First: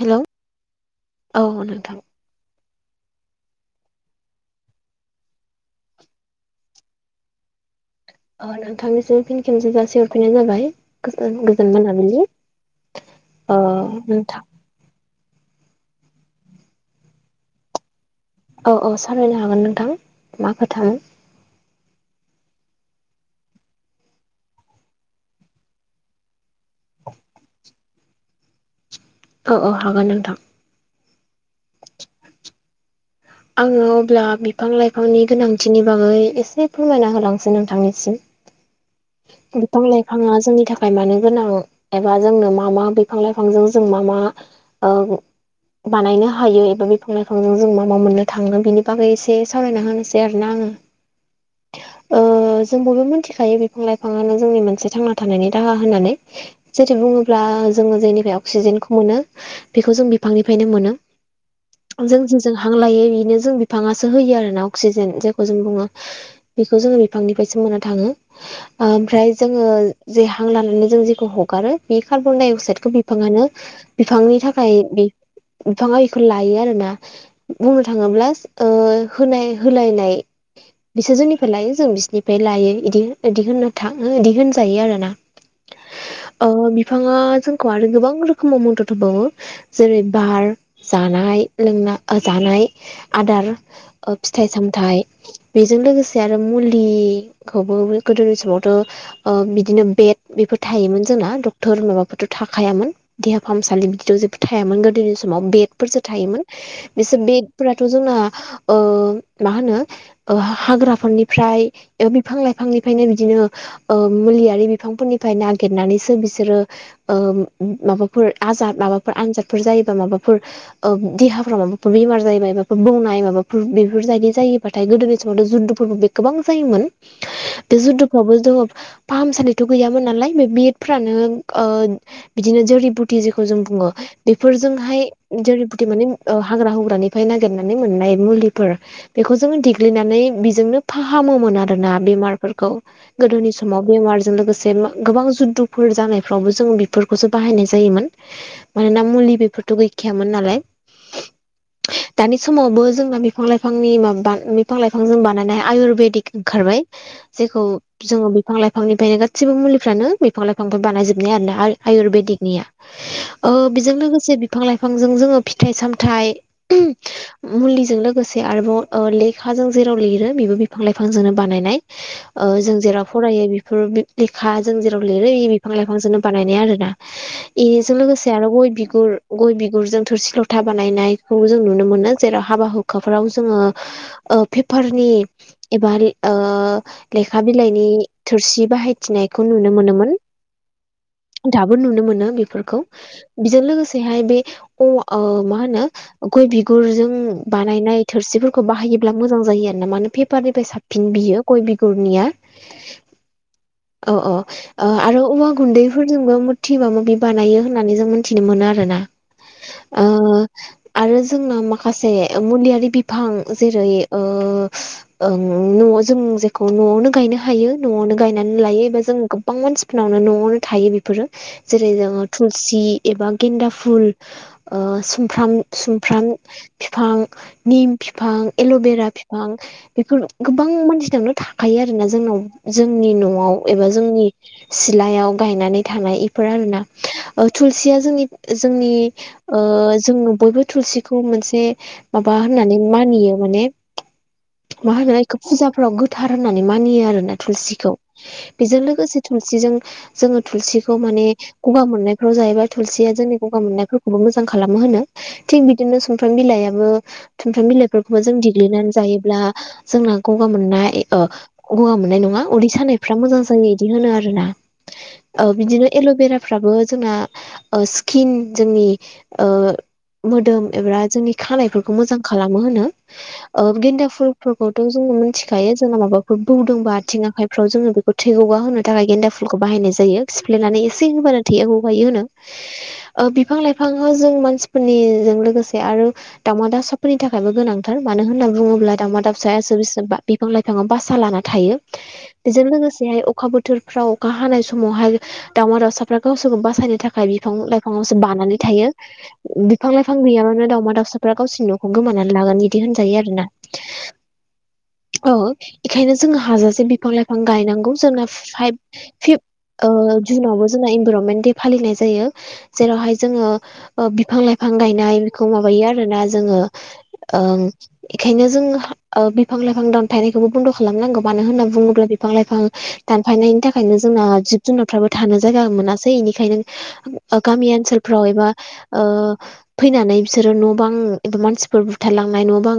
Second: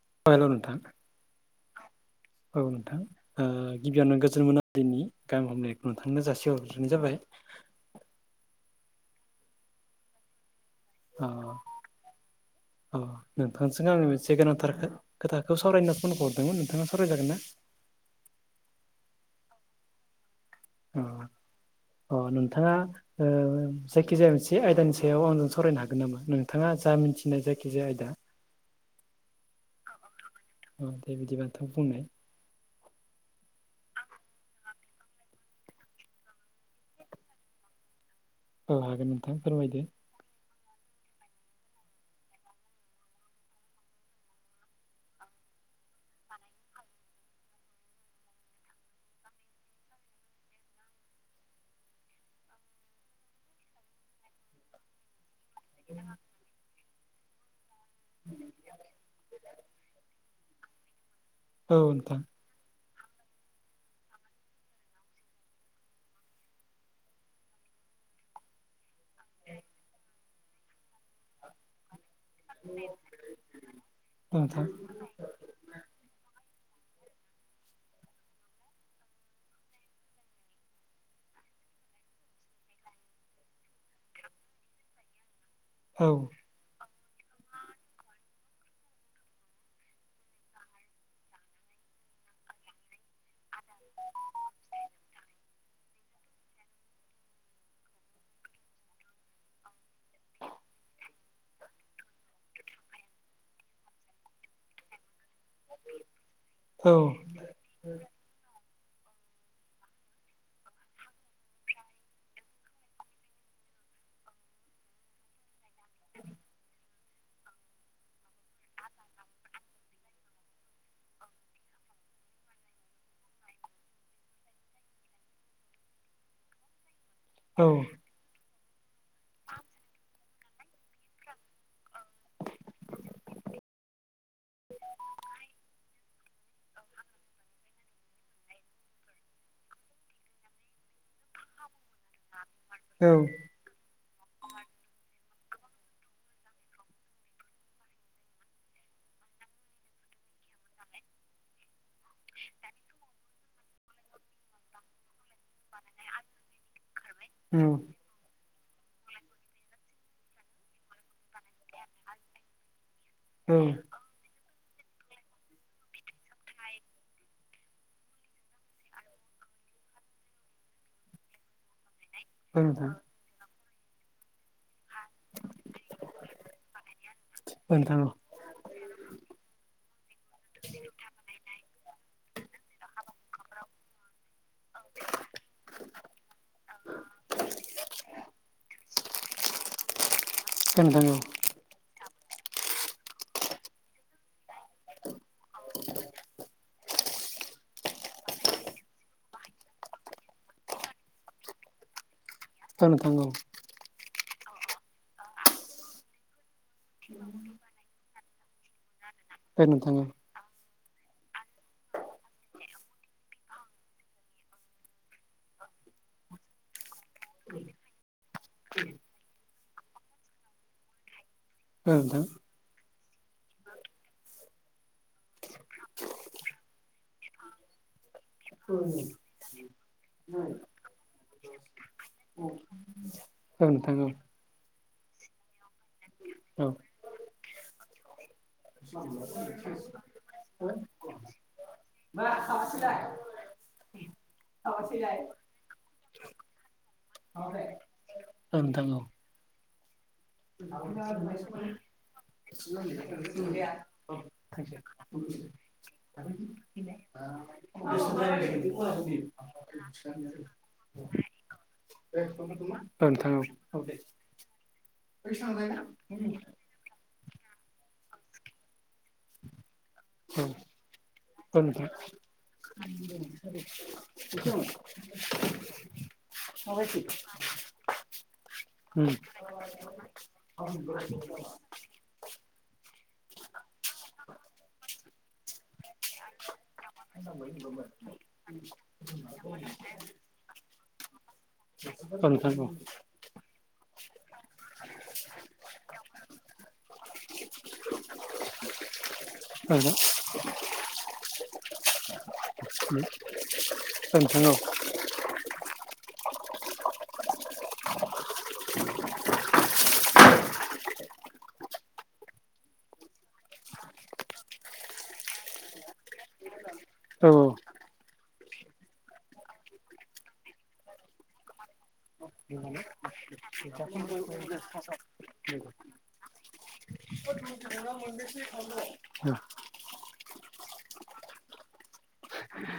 Hello अ hello नोंथां औ नोंथां औ नोंथां ओ गिबियावनो गोजोन मोनलिनि गाहाम हामनायखौ नोंथांनो जासिहरगोरनाय जाबाय। अ नोंथांनिसिम फिन खेनसे जासि हरफिन्नाय जाबाय। गोजोन गोजोन मोनाबिलि अह अह अ नोंथांजों आंनि मोनसे नोंथां गोनांथार खो खोथाखौ सावरायना होन्ना फन हरदोंमोन नोंथांङा सावरायजागोन ना? अ अ सावरायनो हागोन नोंथां। मा खोथा अह अ नोंथांङा ओ जायखिजाया मोनसे आयदानि सायाव आंजों सावरायनो हागोन नामा? नोंथांङा जा मिथिनाय जायखिजाया आयदा औ औ हागोन नोंथां अ दे बिदिबा नोंथा बुंनाय आङो अब्ला बिफां लाइफांनि गोनांथिनि बागै एसे फोरमायना होलांसै नोंथांनिसिम औ हागोन नोंथां फोरमायदो दंफां लाय बिफाङा जोंनि थाखाय मानो गोनां एबा जोंनो मा मा बिफां लाइफांजों जों मा मा औ बानायनो हायो एबा बिफां लाइफांजों जों मा मा मोननो थाङो बिनि बागै एसे सावरायना होनोसै आरो ना आङो जों बयबो मिथिखायो बे फां लाइफांङानो जोंनि मोनसे थांना थानायनि राहा होननानै जोथें बुंङो ब्ला जोङो जेनिफ्राय अक्सिजेनखौ मोनो बेखौ जों बिफांनिफ्रायनो मोनो। औ नोंथां जों जेजों हां लायो बेनो जों बिफाङासो होयो आरो ना अक्सिजेन जायखौ जों बुङो बिखौ जोङो बिफांनिफ्रायसो मोननो थाङो। ओमफ्राय जोङो जे हां लानानै जों जेखौ हगारो बे कार्बन दाइ अक्साइदखौ बिफाङानो बिफांनि नोंथां औ नोंथां थाखाय बि बिफाङा इखौ लायो आरोना। बुंनो थाङोब्ला ओ होनाय होलायनाय बिसोर जोंनिफ्राय लायो जों बिसोरनिफ्राय लायो इदि इदि होननो थाङो इदि होनजायो आरो ना? औ। ओ बिफाङा जोंखौ आरो गोबां रोखोमाव मदद होबावो जेरै बार जानाय लोंना ओ जानाय आदार ओ फिथाइ सामथाइ बेजों लोगोसे आरो मुलिखौबो गोदोनि समावथ' ओ बिदिनो बेड बेफोर थायोमोन जोंना डक्ट बेफोर माबाफोरथ' थाखायामोन देहा फाहामसालि बिदिथ' जेबो थायामोन गोदोनि समाव बेदफोरसो थायोमोन। औ बिसोर बिडफोराथ' जोंना ओ मा होनो ओ हा-हाग्राफोरनिफ्राय ओ बिफां लाइफांनि ओमफायनो बिदिनो ओ मुलियारि बिफांफोरनिफ्राय नागिरनानैसो बिसोरो ओ माबाफोर आजाद माबाफोर आनजादफोर जायोबा माबाफोर ओ देहाफ्राव माबाफोर बेमार जायो माफोर बौनाय माबाफोर बेफोरबायदि जायो बाथाय गोदोनि समावथ' जुद्दुफोरबो बे गोबां जायोमोन। औ बे जुद्दुफ्रावबो जोङो फाहामसालिथ' गैयामोन नालाय बे बेडफ्रानो ओ बिदिनो जोरिबुथि जेखौ जों बुङो बेफोरजोंहाय जरि बुटिमाने ओ हाग्रा हुग्रानिफ्राय नागिरनानै मोननाय मुलिफोर बेखौ जों देग्लिनानै बेजोंनो फाहामोमोन आरोना बेमारफोरखौ औ गोदोनि सम माव बेमारजों लोगोसे गोबां जुद्दुफोर जानायफ्रावबो जों बेफोरखौसो बाहायनाय जायोमोन। मानोना मुलि बेफोरथ' गैखायामोन नालाय। दानि समावबो जोंना बिफां लाइफांनि माबा बिफां लाइफां जों बानायनाय आयुरवेदिक ओंखारबाय। बाय औ जेखौ जोङो बिफां लाइफांनिफ्रायनो गासिबो मुलिफ्रानो बिफां लाइफांफोर बानायजोबनाय आरोना आयु-आयुरवेदिकनिया। ओ बेजों लोगोसे बिफां लाइफांजों जोङो फिथाइ सामथाइ मुलिजों लोगोसे आरोबाव ओ लेखाजों जेराव लिरो बेबो बिफां लाइफांजोंनो बानायनाय। ओ जों नोंथां जेराव फरायो बेफोर लेखा जों जेराव लिरो इ बिफां लाइफांजोंनो बानायनाय आरो ना। औ नोंथां एजों औ लोगोसे आरो गय बिगुर गय बिगुर जों थोरसि लथा बानायनायखौ जों नुनो मोनो। जेराव हाबा हु खाफोराव जोङो ओ पेपारनि एबा रि ओ लेखा बिलाइनि थोरसि बाहायथिनायखौ नुनो मोनोमोन। ओं नोंथां औ दाबो नुनो मोनो बेफोरखौ बेजों लोगोसेहाय बे अ ओ मा होनो गय बिगुरजों बानायनाय थोरसिफोरखौ बाहायोब्ला मोजां जायो आर ना मानो पेपारनिफ्राय साबसिन बियो। गय बिगुरनिया। ओं नोंथां औ अ अ। ओ आरो औवा गुन्दैफोरजोंबो मुरथि माबा मिबि बानायो होननानै जों मोनथिनो मोनो आरो ना। ओं नोंथां औ आरो जोंना माखासे मुलियारि बिफां जेरै ओ ओं न'आव जों जेखौ न'आवनो गायनो हायो न'आवनो गायनानै लायो। एबा जों गोबां मानसिफोरनावनो न'आवनो थायो बेफोरो औ जेरै नोंथां जोङो थुलसि एबा गेन्दा फुल, ओ सुमफ्राम सुमफ्राम फिफां निम फिफां एल'बेरा बिफां बेफोर गोबां मानसिनावनो थाखायो आरोना जोंनाव जोंनि न' आव औ एबा नोंथां औ जोंनि सिलायाव गायनानै थानाय इफोर औ आरो ना। ओ थुलसिया जोंनि जोंनि ओ जों बयबो थुलसिखौ मोनसे माबा होननानै मानियो माने [unintelligible] फुजाफ्राव गोथार होननानै मानियो आरो ना थुलसिखौ औ बेजों नोंथां औ लोगोसे थुलसिजों जोंङो थुलसिखौ माने गगा मोननायफ्राव जायोैबा थुलसिया जोंनि गगा मोननायफोरखौबो मोजां खालामो होनो। थिग बिदिनो सुमफ्राम बिलाइयाबो सुमफ्राम बिलाइफोरखौबो जों देग्लिनानै जायोब्ला जोंना गगा मोननाय ओ गगा मोननाय नंङा। उदै औ सानायफ्रा नोंथां मोजां औ जायो इदि होनो आरो ना। ओ बिदिनो एल'भेराफ्राबो जोंना ओ सिकिन जोंनि ओ औ मोदोम एबा जोंनि औ नोंथां खानायफोरखौ मोजां खालामो होनो ओ गेन्दा फुलफोरखौथ' जोंङो मिथिखायो जोंना माबा बो बौदोंबा आथिं आखाइफ्राव जोंङो बेखौ थै गगा होनो थाखाय उम गेन्दा फुलखौ बाहायनाय जायो। फ्लेनानै एसे होबानो थैया गगायो होनो। ओ बिफां लाइफांखो जों मानसिफोरनिजों लोगोसे आरो दावमा दउसाफोरनि थाखायबो गोनांथार मानो होनना बुंङोब्ला दावमा दाबसायासो [unintelligible] फां लाइफांङा बासा लाना थायो औ नोंथां बेजों औ लोगोसे अखा बोथोरफ्राव अखा हानाय समावहाय दावउमा दाउसाफ्रा गावसोरखौ बासायनो थाखाय बिफां लाइफांङावसो बानानै थायो। औ बिफां लाइफां गैयाबानो दावमा दाउसाफोरा गावसिनि न'खौ खोमानानै लागोन बिदि होनजायो आरो ना। [unintelligible] औ इखायनो जोंङो हाजासे बिफां लाइफां गायनांगौ जोंना फाइभ फिफ्थ ओ जुन आवबो जोंना इनभरनमेन्ट दे फालिनाय जायो। जेरावहाय जोङो ओ बिफां लाइफां गायनाय बेखौ माबायो आरो ना जोंङो औ ‌ ओं इखायनो जों ओ बिफां लाइफ फां दानफायनायखौबो बन्द' खालामनांगौ मानो होन्ना बुंङोब्ला बिफां लाइफां दानफायनायनि थाखायनो जोंना जिब जुनारफ्राबो थानो जायगा मोनासै इनिखायनो गामि ओनसोलफ्राव एबा ओ फैनानै बिसोरो न' बां एबा मानसिफोर बुथारलांनाय न' बां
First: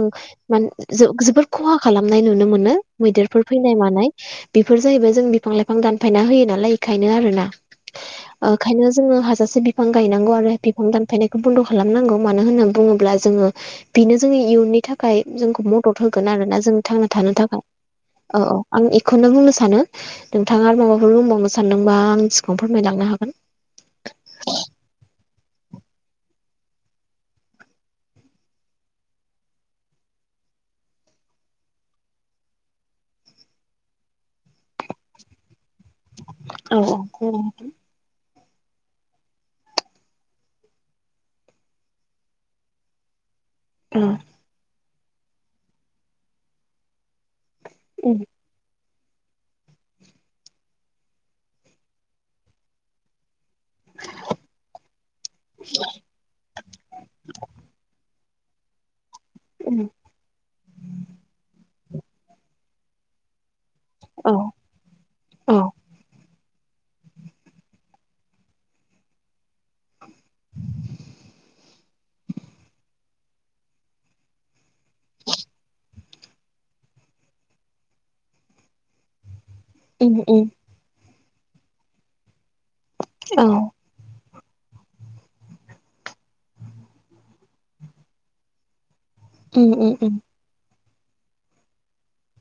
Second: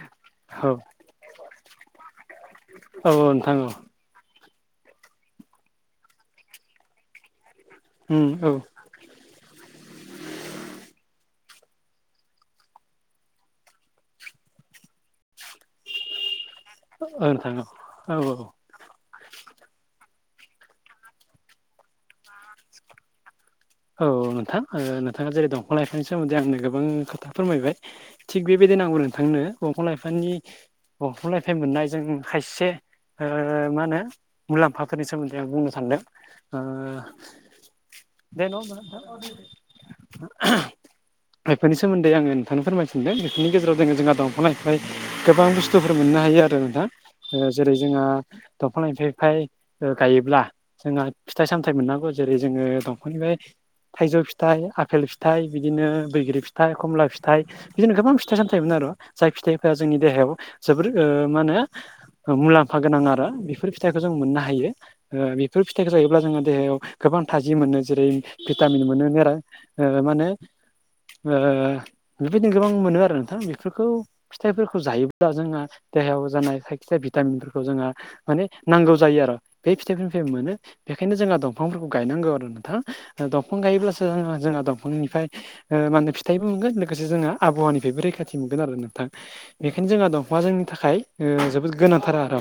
मान जो-जोबोर खहा खालामनाय नुनो मोनो औ मैदेरफोर नोंथां औ फैनाय मानाय। बेफोर जाहैबाय जों बिफां लाइफां दानफायना होयो नालाय एखायनो आरोना। उम औ ओंखायनो जोङो हाजासे बिफ बिफां गायनांगौ आरो बिफां दानफायनायखौ बन्द' खालामनांगौ मानो होनना बुङोब्ला जोङो बेनो जोंनि इयुननि थाखाय जोंखौ मदद होगोन आरोना जों थांना थानो थाखाय। औ औ आं एखौनो बुंनो सानो। नोंथाङा आरो माबाफोर बुंबावनो सानदोंबा आं सिगाङावनो फोरमायलांनो हागोन। औ नोंथां ओ खोथा जेरै दंफां लाइफां सोमोन्दै आं गोबां खोथा फोरमायबाय। थिग बेबायदिनो आंबो नोंथांनो दंफां लाइफांनि दंफां लाइफांनिफ्राय मोननायजों खायसे ओ मा होनो मुलाम्फाफोरनि सोमोन्दै आं बुंनो सान्दों ओ औ औ दे नंङा होमबा इफोरनि सोमोन्दै आंङो नोंथांनो फोरमाय सानदों नि गेजेराव जोंङो जोंङो दंफांनिफ्राय गोबां बुस्थुफोर मोननो हायो आरो नोंथां। ओ जेरै जोंहा उम दंफां एफाय फाय ओ गायोब्ला जोंहा फिथाइ सामथाइ मोननांगौ जेरै जोंङो दंफांनिफ्राय थाइजौ फिथाइ आफेल फिथाइ बिदिनो बैग्रि फिथाइ खमला फिथाइ बिदिनो गोबां फि थाइ सामथाय मोनो आरो जाय फिथाइफोरा उम जोंनि देहायाव जोबोर ओ मा होनो ओ मुलाम्फा गोनां आरो बेफोर फिथाइखौ जों औ मोननो हायो ओ औ बेफोर फिथाइखौ जायोब्ला जोंङो देहायाव गोबां थाजिम मोनो जेरै भिटामिन मोनो ओ मानो बेबायदिनो गोबां मोनो आरो नोंथां बेफोरखौ फिथाइफोरखौ जायोब्ला जोंहा देहायाव जानाय जायखिजाया भिटामिनफोरखौ जोंङो माने नांगौ जायो आरो। बे उम फिथाइफोरनिफ्राय उम मोनो बेखायनो जोंहा दंफांफोरखौ गायनांगौ आरो नोंथां ओ औ दंफां गायोब्लासो ओ जोंहा दंफांनिफ्राय ओ मा होनो फिथाइबो मोनगोन लोगोसे जों आबहावानिफ्रायबो रैखाथि मोनगोन आरो नोंथां। उम बेखायनो उम जोंहा उम दंफांआ जोंनि थाखाय ओ जोबोद गोनांथार आरो।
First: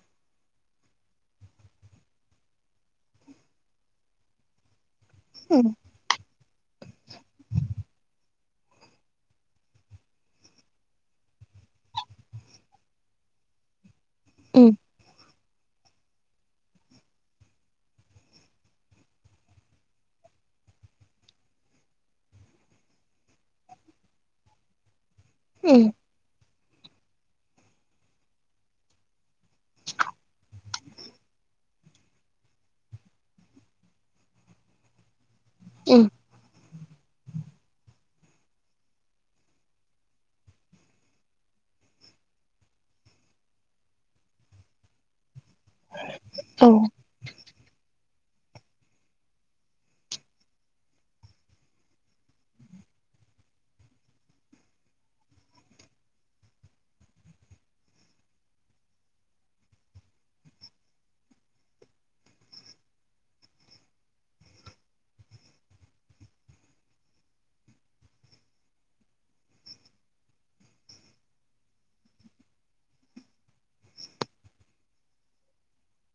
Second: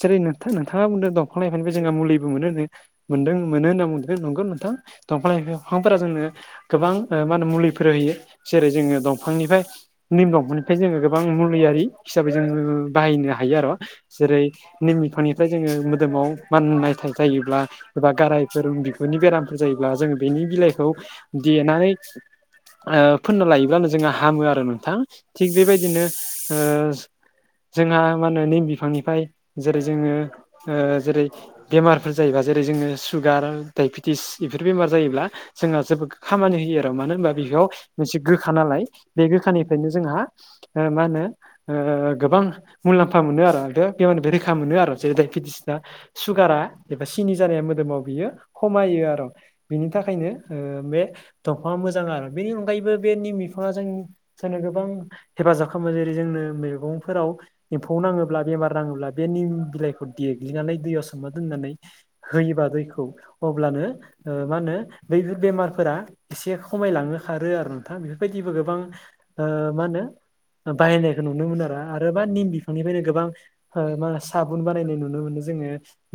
जेरै नोंथां नोंथाङा बुंदों दंफां लाइफांनिफ्राय जोंहा मुलिबो मोनो नो। मोनदों मोनो होनना बुंदों नंगौ नोंथां दंफां लाइफां फोरा जोंनो गोबां ओ मा होनो मुलिफोर होयो जेरै जोङो दंफांनिफ्राय निम दंफांनिफ्राय जोङो गोबां मुलियारि हिसाबै जोङो बाहायनो हायो आर'। जेरै उम निम बिफांनि ओमफ्राय जोङो मोदोमाव माननायथाय जायोब्ला एबा गारायफोर बिगुरनि बेराम जायोब्ला जों बेनि बिलाइखौ देनानै ओ फोनना लायोबानो जोंना हामो आरो नोंथां थिग उम बेबायदिनो ओ जोंहा मा होनो निम बिफांनिफ्राय जेरै जोङो ओ जेरै बेमारफोर जायोबा जेरै जोङो सुगार डाइबेटिस बेफोर बेमार जायोब्ला जोंहा उम जोबोद खामानि होयो आरो मानो होनबा बेयाव मोनसे गोखा नालाय बे गोखानिफ्रायनो जोंहा ओ मा होनो ओ गोबां मुलाम्फा मोनो आरो बेमारनिफ्राय रैखा मोनो आरो जा दायबेटिस दा सुगारा औ एबा सिनि जानाया मोदोमाव बियो खमायो आर'। बिनि थाखायनो ओ बे दंफाङा मोजां आरो बेनि अनगायैबो बे निम बिफाङा जोंनि जोंनो गोबां हेफाजाब खालामो जेरै जोंनो मैगंफोराव एम्फौ नाङोब्ला बेमार नाङोब्ला बे निम बिलाइखौ देग्लिनानै दैयाव सोमना दोननानै होयोबा दैखौ अब्लानो ओ मा होनो बैफोर बेमारफोरा एसे खमायलांनो खारो आरो नोंथां बेफोरबायदिबो गोबां ओ मा होनो बाहायनायखौ नुनो मोन आरो आरो बा निम बिफांनिफ्रायनो गोबां हो मा साबुन बानायनाय नुनो मोनो जोङो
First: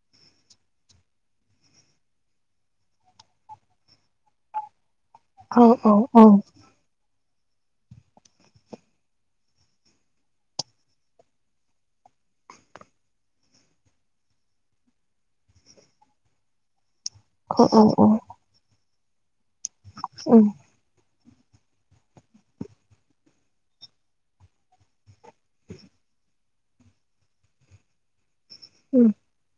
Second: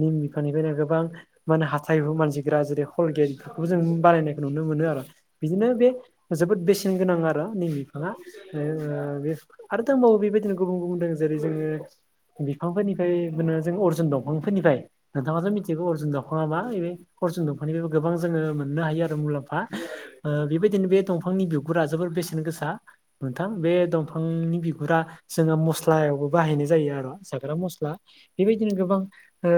निम बिफांनिफ्रायनो गोबां माने हाथाइ मानजिग्रा जेरै हल गेट बेफोरखौबो जों बानायनायखौ नुनो मोनो आरो। औ बिदिनो बे औ औ जोबोद बेसेन गोनां आरो निम बिफाङा। बे ओ आरो दंबावो बेबायदिनो गुबुन गुबुन दों जेरै जोङो बिफांफोरनिफ्राय मो जों अरजुन दंफांफोरनिफ्राय नोंथाङाथ' मिथिगौ अजुन दंफांआ मा बे अर्जुन औ माने बे औ औ गोबां जोङो मोननो हायो आरो मुलाम्फा उम बेबायदिनो बे दंफां दंफांनि बिगुरा जोबोर बेसेन गोसा नोंथां बे दंफांनि बिगुरा जोंङो मस्लायावबो बाहायनाय जायो आरो जाग्रा मस्ला बेबायदिनो गोबां उम ओ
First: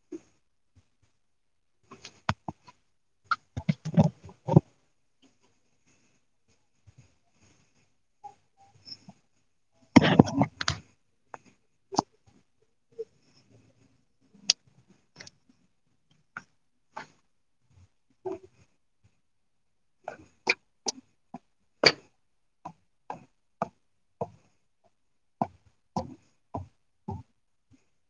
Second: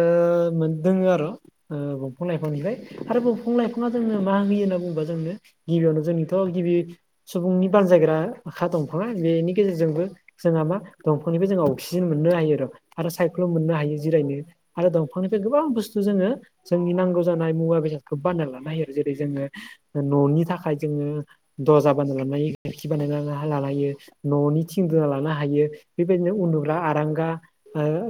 मोन दोङ आरो दंफां लाइफांनिफ्राय- आरो दफां लाइफाङा जोंनो मा होयो होनना बुंङोबा जोंनो गिबियावनो जोंनिथ' गिबि सुबुंनि बानजायग्रा आखा दंफाङा बेनि गेजेरजोंबो जोंहा मा दंफांनिफ्राय जों अक्सिजेन मोननो हायो र' आरो सायख्लुम मोननो हायो जिरायनो आरो दंफांनिफ्राय गोबां बुस्थु जोङो जोंनि नांगौ जानाय मुवा बेसादखौ बानायना लानो हायो जेरै जोङो न'नि थाखाय जोङो दरजा बानायनालांनानै खिरखि बानायना हा लालायो। न'नि थिं दा लानो हायो बेबायदिनो उन्दुुब्ला आरांगा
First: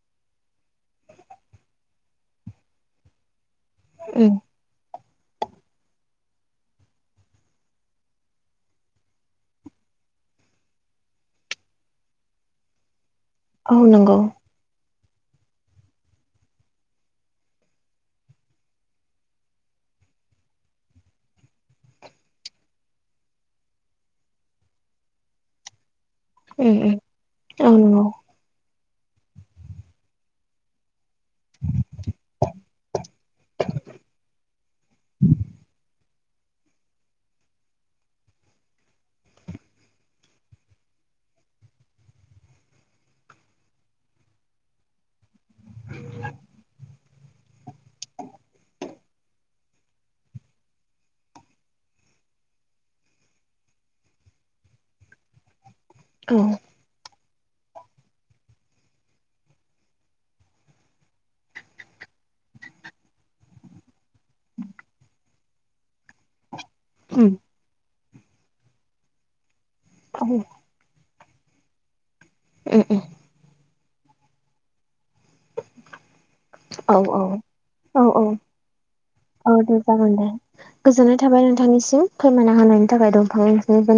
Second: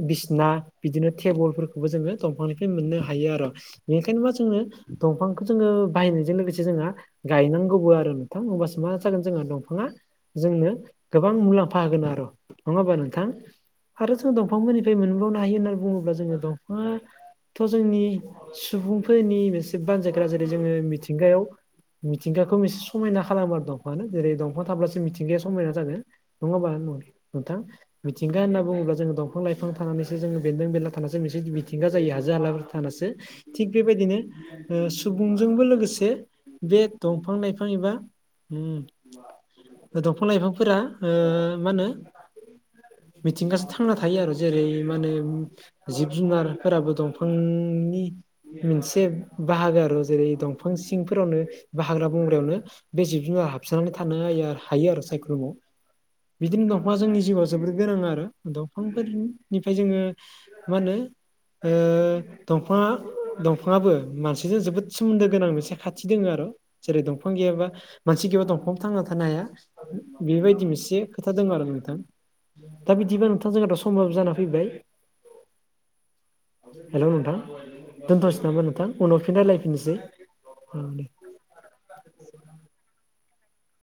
बिसना बिदिनो टेबोलफोरखौबो जोङो दंफांनिफ्राय मोननो हायो आर'। बेनिखायनो मा उम जोङो दंफांखौ जोङो बायनायजों लोगोसे जोंहा गायनांगौबो आरो नोंथां होमबासो मा जागोन जोङो दंफाङा जोंनो गोबां मुलाम्फा होगोन आरो नङा होमबा नोंथां औ आरो नंगौ जों दं। दंफांमोननिफ्राय मोनबावनो हायो होन्नानै बुङोब्ला जोङो दंफाङा थ' जोंनि सुबुंफोरनि मोनसे बानजायग्रा जेरै जोङो मिथिंगायाव मिथिंगाखौ एसे समायना खालामो आरो दंफाङानो जेरै दंफां थाब्लासो मिथिंगाया समायना जागोन नङा होमबा उम उम नोंथां? औ नंगौ मिथिंगा होनना बुङोब्ला जोङो दंफां लाइफां थानानैसो जोङो बेन्दों बेन्ला थानासो मोनसे मिथिंगा जायो हाजो हालाफोर थानासो थिग बेबायदिनो सुबुंजोंबो लोगोसे बे दंफां लाइफां एबा- दंफां लाइफांफोरा मा होनो मिथिंगासो थांना थायो आरो जेरै मा होनो जिब जुनारफोराबो दंफांनि मोनसे बाहागो आरो जेरै दंफां सिंफोरावनो ब हाग्रा बंग्रायावनो बे जिब जुनार हाबसनानै थानो हायो हायो आरो सायख्लुमाव औ बिदिनो दंफांआ जोंनि जिउआव जोबोर गोनां आरो दंफांफोरनिफ्राय जोङो मा होनो ओ दंफाङा दंफाङाबो- मानसिजों जोबोद सोमोन्दो गोनां मोनसे खाथि दङ आरो जेरै उम दंफां गैयाबा मानसि गेबा दंफां थांना थानो हाया औ बेबायदि मोनसे खोथा दङ आरो नोंथां उम दा उम बिदिबा नोंथां जोंहाथ' समाबो जाना फैबाय औ हेलौ नोंथां औ औ दोनथ'नोसै नामा नोंथां उनाव फिन औ दे रलायफिननोसै जागोन दे गोजोननाय थाबाय नोंथांनिसिम फोरमायना होनायनि थाखाय दंफांनि गोनांथि